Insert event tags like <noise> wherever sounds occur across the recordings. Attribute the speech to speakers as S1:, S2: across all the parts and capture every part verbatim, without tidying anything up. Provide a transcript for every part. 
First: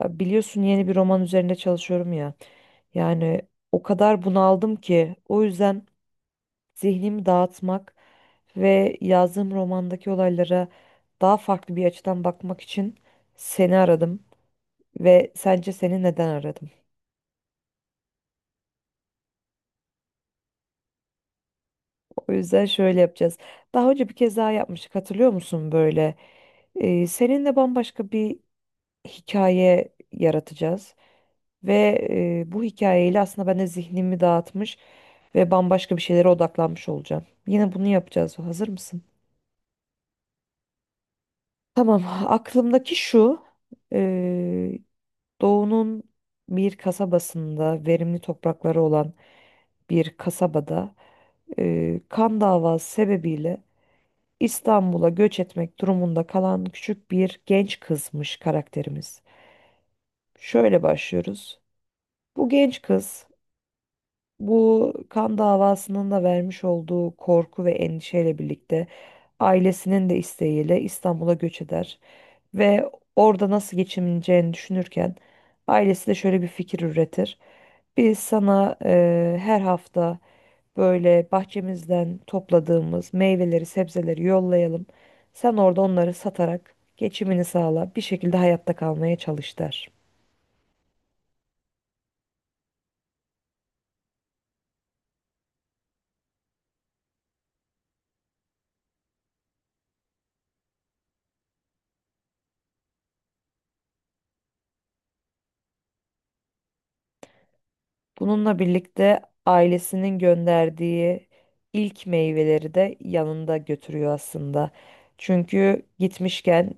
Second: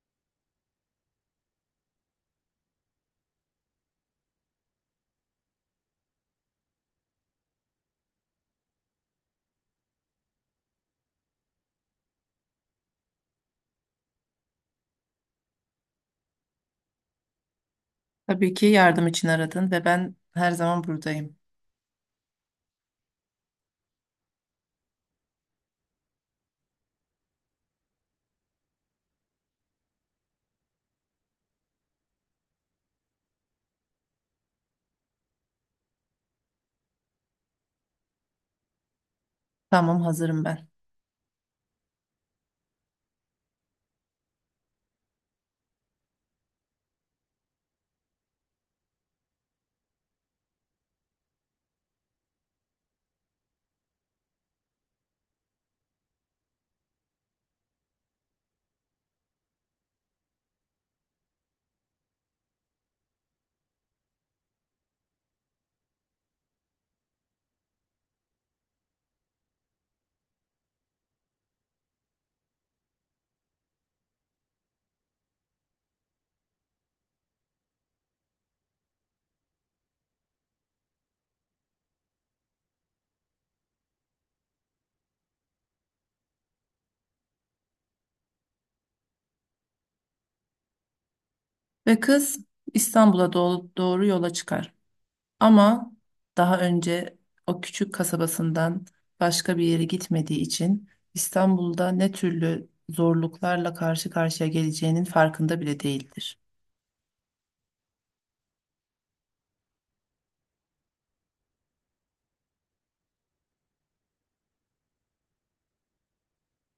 S1: Ya, biliyorsun yeni bir roman üzerinde çalışıyorum ya. Yani o kadar bunaldım ki o yüzden zihnimi dağıtmak ve yazdığım romandaki olaylara daha farklı bir açıdan bakmak için seni aradım ve sence seni neden aradım?
S2: Tabii ki yardım için aradın ve ben her zaman buradayım.
S1: O yüzden şöyle yapacağız. Daha önce bir kez daha yapmıştık, hatırlıyor musun böyle? Ee, seninle bambaşka bir hikaye yaratacağız. Ve e, bu hikayeyle aslında ben de zihnimi dağıtmış ve bambaşka bir şeylere odaklanmış olacağım. Yine bunu yapacağız. Hazır mısın?
S2: Tamam, hazırım ben.
S1: Tamam. Aklımdaki şu. e, Doğu'nun bir kasabasında, verimli toprakları olan bir kasabada, e, kan davası sebebiyle İstanbul'a göç etmek durumunda kalan küçük bir genç kızmış karakterimiz. Şöyle başlıyoruz. Bu genç kız, bu kan davasının da vermiş olduğu korku ve endişeyle birlikte ailesinin de isteğiyle İstanbul'a göç eder ve orada nasıl geçineceğini düşünürken ailesi de şöyle bir fikir üretir. Biz sana eee, her hafta böyle bahçemizden topladığımız meyveleri, sebzeleri yollayalım. Sen orada onları satarak geçimini sağla, bir şekilde hayatta kalmaya çalış der.
S2: Ve kız İstanbul'a doğru, doğru yola çıkar. Ama daha önce o küçük kasabasından başka bir yere gitmediği için İstanbul'da ne türlü zorluklarla karşı karşıya geleceğinin farkında bile değildir.
S1: Bununla birlikte ailesinin gönderdiği ilk meyveleri de yanında götürüyor aslında. Çünkü gitmişken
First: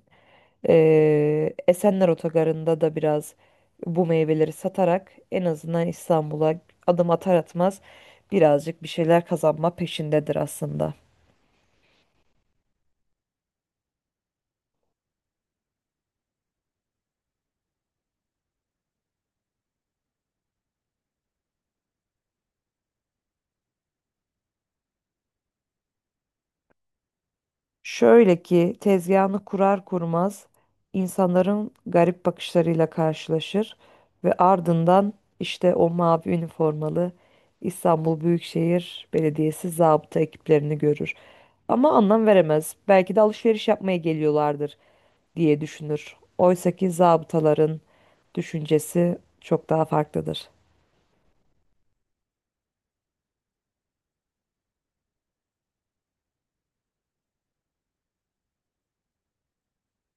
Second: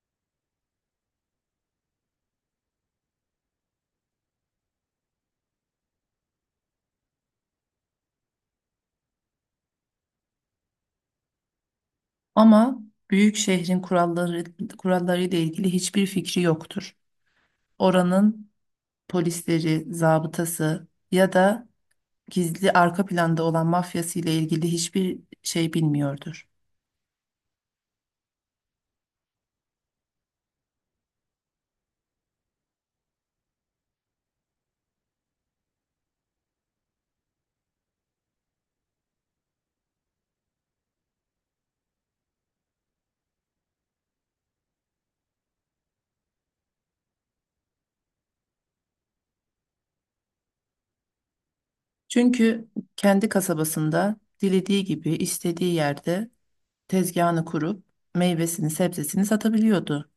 S1: eee, Esenler Otogarı'nda da biraz bu meyveleri satarak en azından İstanbul'a adım atar atmaz birazcık bir şeyler kazanma peşindedir aslında.
S2: Ama büyük şehrin kuralları kurallarıyla ilgili hiçbir fikri yoktur. Oranın polisleri, zabıtası ya da gizli arka planda olan mafyası ile ilgili hiçbir şey bilmiyordur.
S1: Şöyle ki tezgahını kurar kurmaz insanların garip bakışlarıyla karşılaşır ve ardından işte o mavi üniformalı İstanbul Büyükşehir Belediyesi zabıta ekiplerini görür. Ama anlam veremez. Belki de alışveriş yapmaya geliyorlardır diye düşünür. Oysaki zabıtaların düşüncesi çok daha farklıdır.
S2: Çünkü kendi kasabasında dilediği gibi istediği yerde tezgahını kurup meyvesini sebzesini satabiliyordu.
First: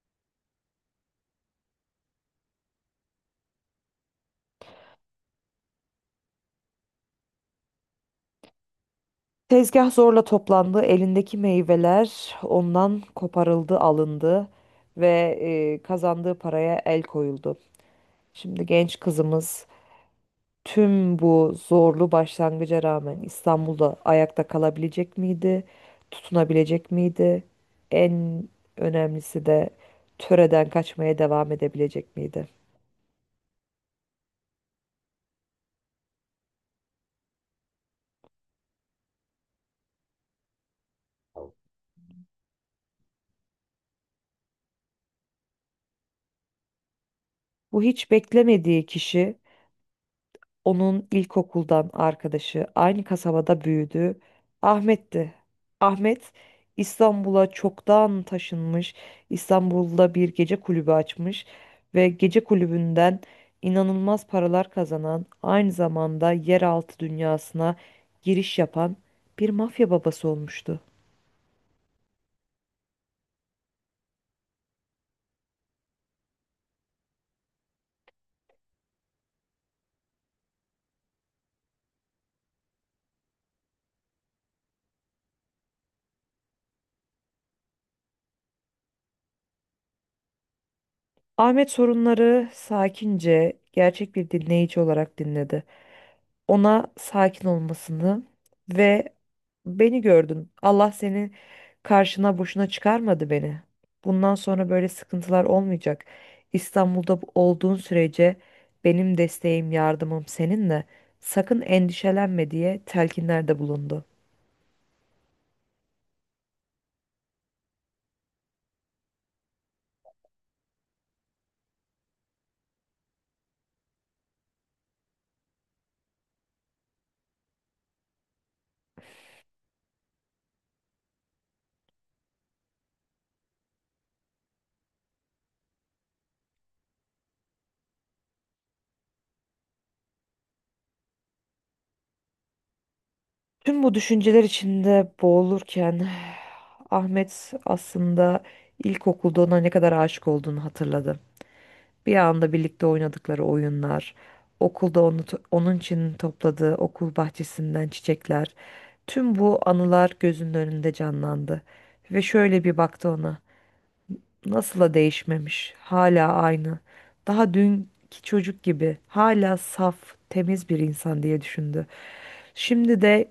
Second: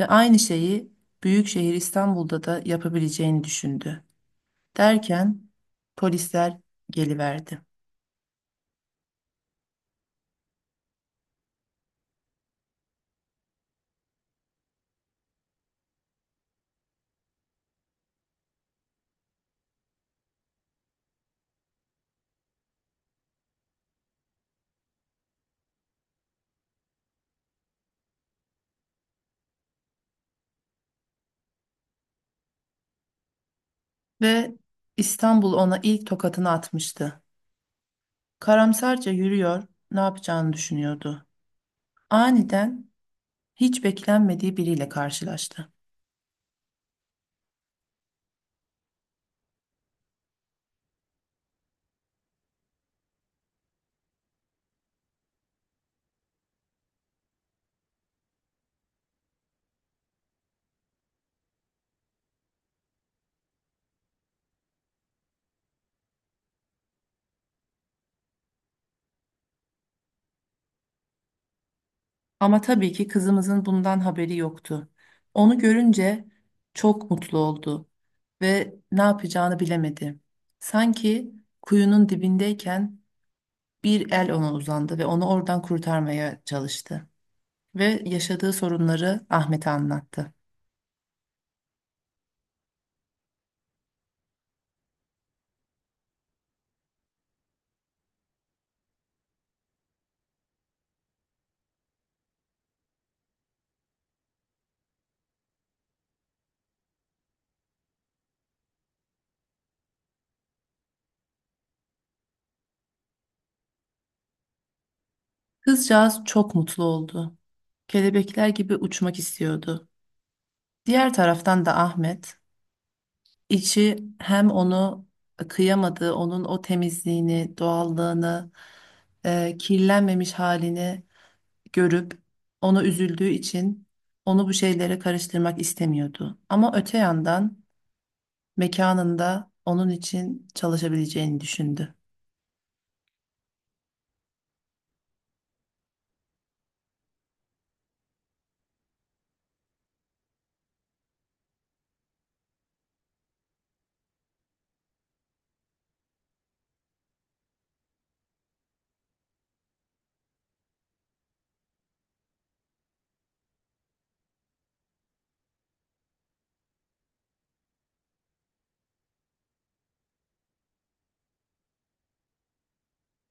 S2: Ve aynı şeyi büyük şehir İstanbul'da da yapabileceğini düşündü. Derken polisler geliverdi
S1: Tezgah zorla toplandı, elindeki meyveler ondan koparıldı, alındı ve e, kazandığı paraya el koyuldu. Şimdi genç kızımız tüm bu zorlu başlangıca rağmen İstanbul'da ayakta kalabilecek miydi? Tutunabilecek miydi? En önemlisi de töreden kaçmaya devam edebilecek miydi?
S2: ve İstanbul ona ilk tokatını atmıştı. Karamsarca yürüyor, ne yapacağını düşünüyordu. Aniden hiç beklenmediği biriyle karşılaştı.
S1: Bu hiç beklemediği kişi, onun ilkokuldan arkadaşı, aynı kasabada büyüdü. Ahmet'ti. Ahmet İstanbul'a çoktan taşınmış. İstanbul'da bir gece kulübü açmış ve gece kulübünden inanılmaz paralar kazanan, aynı zamanda yeraltı dünyasına giriş yapan bir mafya babası olmuştu.
S2: Ama tabii ki kızımızın bundan haberi yoktu. Onu görünce çok mutlu oldu ve ne yapacağını bilemedi. Sanki kuyunun dibindeyken bir el ona uzandı ve onu oradan kurtarmaya çalıştı. Ve yaşadığı sorunları Ahmet'e anlattı.
S1: Ahmet sorunları sakince, gerçek bir dinleyici olarak dinledi. Ona sakin olmasını ve beni gördün. Allah seni karşına boşuna çıkarmadı beni. Bundan sonra böyle sıkıntılar olmayacak. İstanbul'da bu- olduğun sürece benim desteğim, yardımım seninle. Sakın endişelenme diye telkinlerde bulundu.
S2: Kızcağız çok mutlu oldu. Kelebekler gibi uçmak istiyordu. Diğer taraftan da Ahmet İçi hem onu kıyamadığı, onun o temizliğini, doğallığını, e, kirlenmemiş halini görüp onu üzüldüğü için onu bu şeylere karıştırmak istemiyordu. Ama öte yandan mekanında onun için çalışabileceğini düşündü.
S1: Tüm bu düşünceler içinde boğulurken <sighs> Ahmet aslında ilkokulda ona ne kadar aşık olduğunu hatırladı. Bir anda birlikte oynadıkları oyunlar, okulda onu, onun için topladığı okul bahçesinden çiçekler, tüm bu anılar gözünün önünde canlandı. Ve şöyle bir baktı ona. Nasıl da değişmemiş, hala aynı. Daha dünkü çocuk gibi, hala saf, temiz bir insan diye düşündü. Şimdi de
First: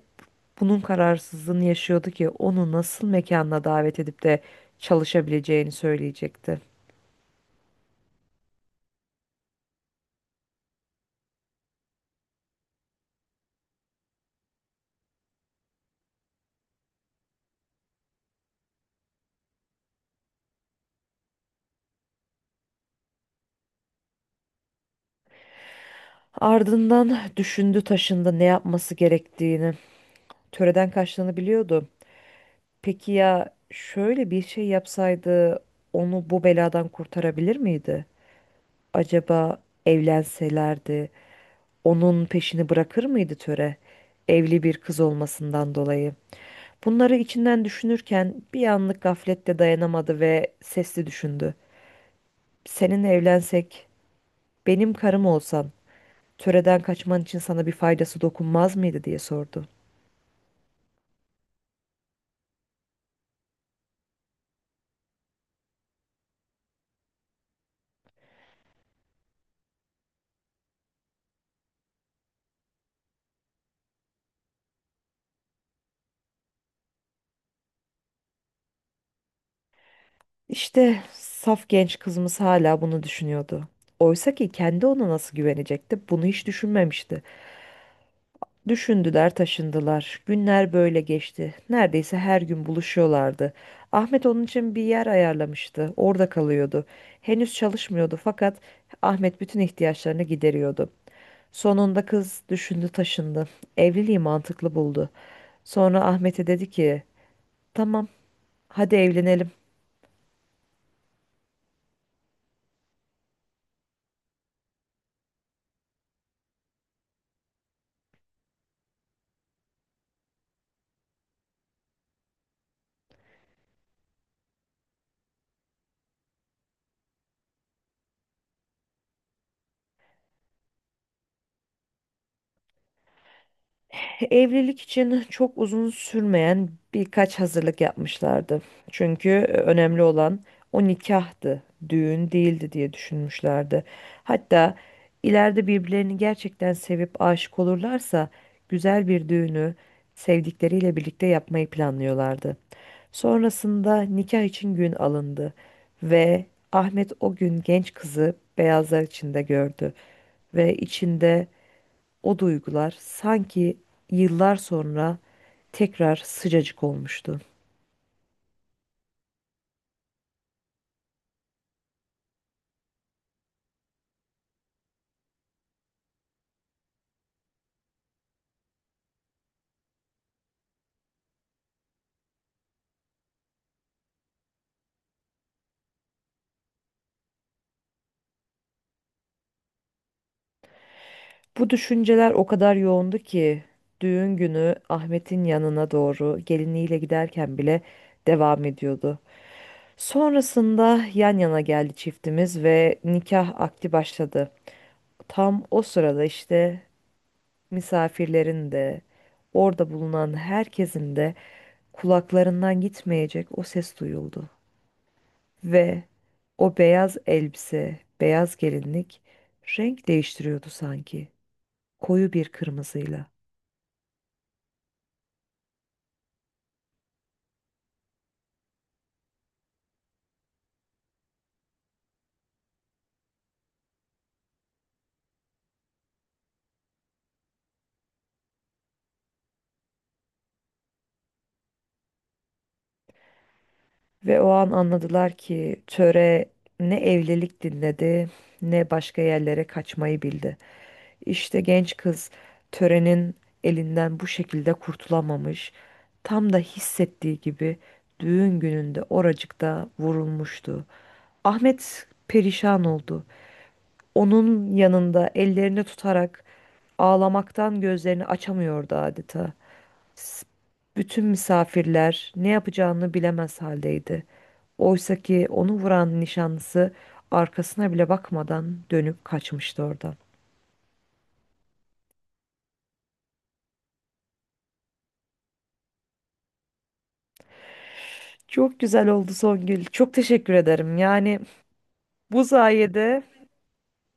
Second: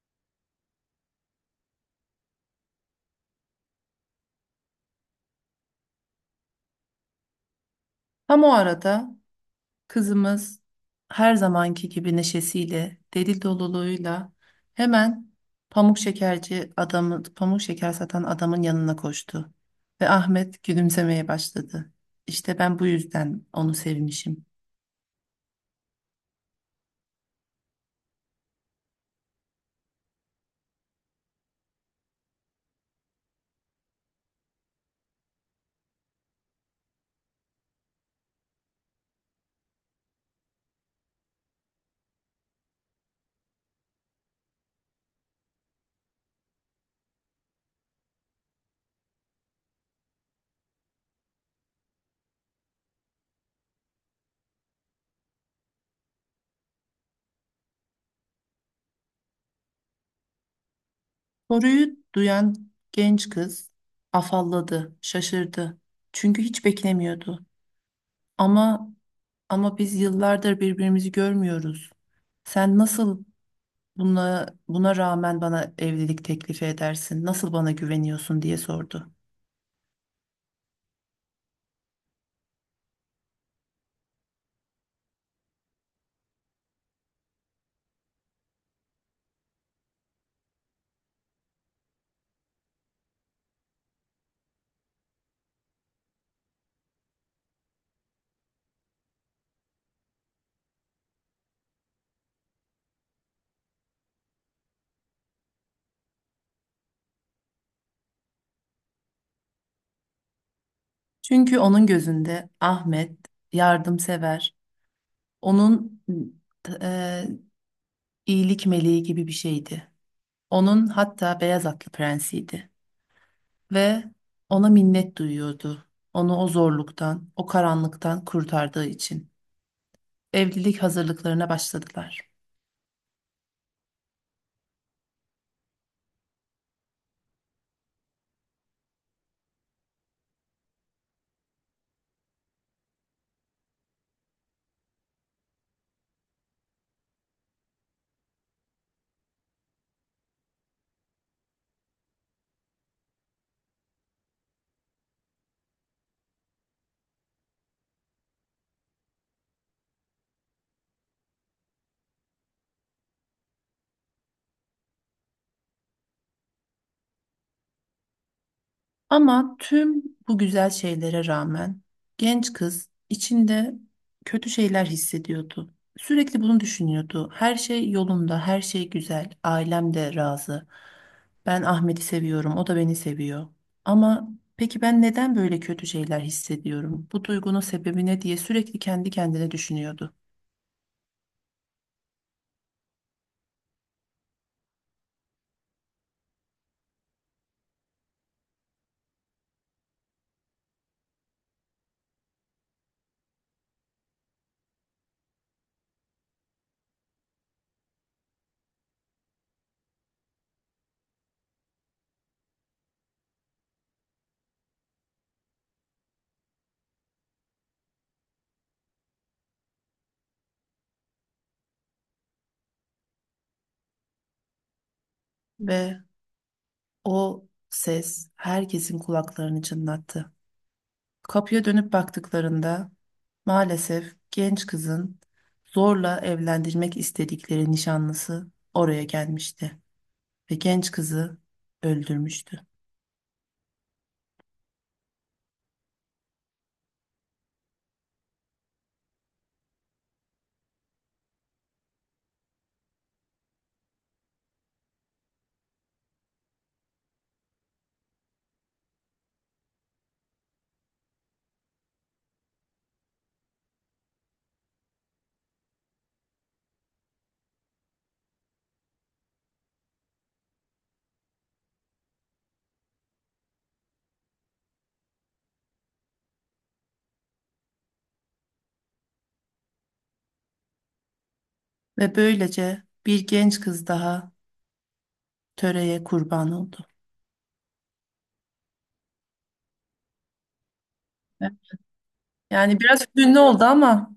S1: bunun kararsızlığını yaşıyordu ki onu nasıl mekanına davet edip de çalışabileceğini söyleyecekti.
S2: Tam o arada kızımız her zamanki gibi neşesiyle, deli doluluğuyla hemen pamuk şekerci adamı, pamuk şeker satan adamın yanına koştu. Ve Ahmet gülümsemeye başladı. İşte ben bu yüzden onu sevmişim.
S1: Ardından düşündü taşındı ne yapması gerektiğini. Töreden kaçtığını biliyordu. Peki ya şöyle bir şey yapsaydı onu bu beladan kurtarabilir miydi? Acaba evlenselerdi onun peşini bırakır mıydı töre? Evli bir kız olmasından dolayı. Bunları içinden düşünürken bir anlık gaflette dayanamadı ve sesli düşündü. Seninle evlensek, benim karım olsan, töreden kaçman için sana bir faydası dokunmaz mıydı diye sordu.
S2: Soruyu duyan genç kız afalladı, şaşırdı. Çünkü hiç beklemiyordu. Ama ama biz yıllardır birbirimizi görmüyoruz. Sen nasıl buna, buna rağmen bana evlilik teklifi edersin, nasıl bana güveniyorsun diye sordu.
S1: İşte saf genç kızımız hala bunu düşünüyordu. Oysa ki kendi ona nasıl güvenecekti, bunu hiç düşünmemişti. Düşündüler, taşındılar. Günler böyle geçti. Neredeyse her gün buluşuyorlardı. Ahmet onun için bir yer ayarlamıştı. Orada kalıyordu. Henüz çalışmıyordu fakat Ahmet bütün ihtiyaçlarını gideriyordu. Sonunda kız düşündü, taşındı. Evliliği mantıklı buldu. Sonra Ahmet'e dedi ki, "Tamam, hadi evlenelim."
S2: Çünkü onun gözünde Ahmet yardımsever, onun e, iyilik meleği gibi bir şeydi. Onun hatta beyaz atlı prensiydi ve ona minnet duyuyordu. Onu o zorluktan, o karanlıktan kurtardığı için. Evlilik hazırlıklarına başladılar.
S1: Evlilik için çok uzun sürmeyen birkaç hazırlık yapmışlardı. Çünkü e, önemli olan o nikahtı, düğün değildi diye düşünmüşlerdi. Hatta ileride birbirlerini gerçekten sevip aşık olurlarsa güzel bir düğünü sevdikleriyle birlikte yapmayı planlıyorlardı. Sonrasında nikah için gün alındı ve Ahmet o gün genç kızı beyazlar içinde gördü ve içinde o duygular sanki yıllar sonra tekrar sıcacık olmuştu.
S2: Ama tüm bu güzel şeylere rağmen genç kız içinde kötü şeyler hissediyordu. Sürekli bunu düşünüyordu. Her şey yolunda, her şey güzel. Ailem de razı. Ben Ahmet'i seviyorum, o da beni seviyor. Ama peki ben neden böyle kötü şeyler hissediyorum? Bu duygunun sebebi ne diye sürekli kendi kendine düşünüyordu.
S1: Bu düşünceler o kadar yoğundu ki düğün günü Ahmet'in yanına doğru geliniyle giderken bile devam ediyordu. Sonrasında yan yana geldi çiftimiz ve nikah akdi başladı. Tam o sırada işte misafirlerin de, orada bulunan herkesin de kulaklarından gitmeyecek o ses duyuldu. Ve o beyaz elbise, beyaz gelinlik renk değiştiriyordu sanki. Koyu bir kırmızıyla.
S2: Ve o ses herkesin kulaklarını çınlattı. Kapıya dönüp baktıklarında maalesef genç kızın zorla evlendirmek istedikleri nişanlısı oraya gelmişti ve genç kızı öldürmüştü.
S1: Ve o an anladılar ki töre ne evlilik dinledi, ne başka yerlere kaçmayı bildi. İşte genç kız törenin elinden bu şekilde kurtulamamış. Tam da hissettiği gibi düğün gününde oracıkta vurulmuştu. Ahmet perişan oldu. Onun yanında ellerini tutarak ağlamaktan gözlerini açamıyordu adeta. S- Bütün misafirler ne yapacağını bilemez haldeydi. Oysa ki onu vuran nişanlısı arkasına bile bakmadan dönüp kaçmıştı oradan.
S2: Ve böylece bir genç kız daha töreye kurban oldu.
S1: Çok güzel oldu Songül. Çok teşekkür ederim. Yani bu
S2: Yani biraz
S1: sayede...
S2: hüzünlü oldu ama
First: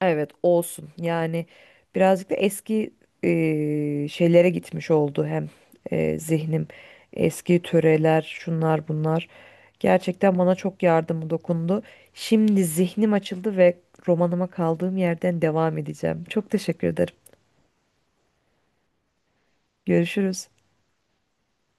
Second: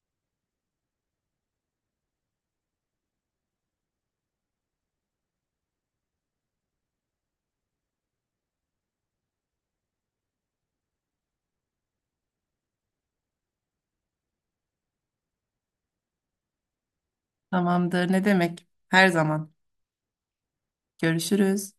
S1: Evet, olsun yani, birazcık da eski e, şeylere gitmiş oldu hem. E, zihnim, eski töreler, şunlar bunlar, gerçekten bana çok yardımı dokundu. Şimdi zihnim açıldı ve romanıma kaldığım yerden devam edeceğim. Çok teşekkür ederim.
S2: tamamdır, ne demek, her zaman.
S1: Görüşürüz.
S2: Görüşürüz.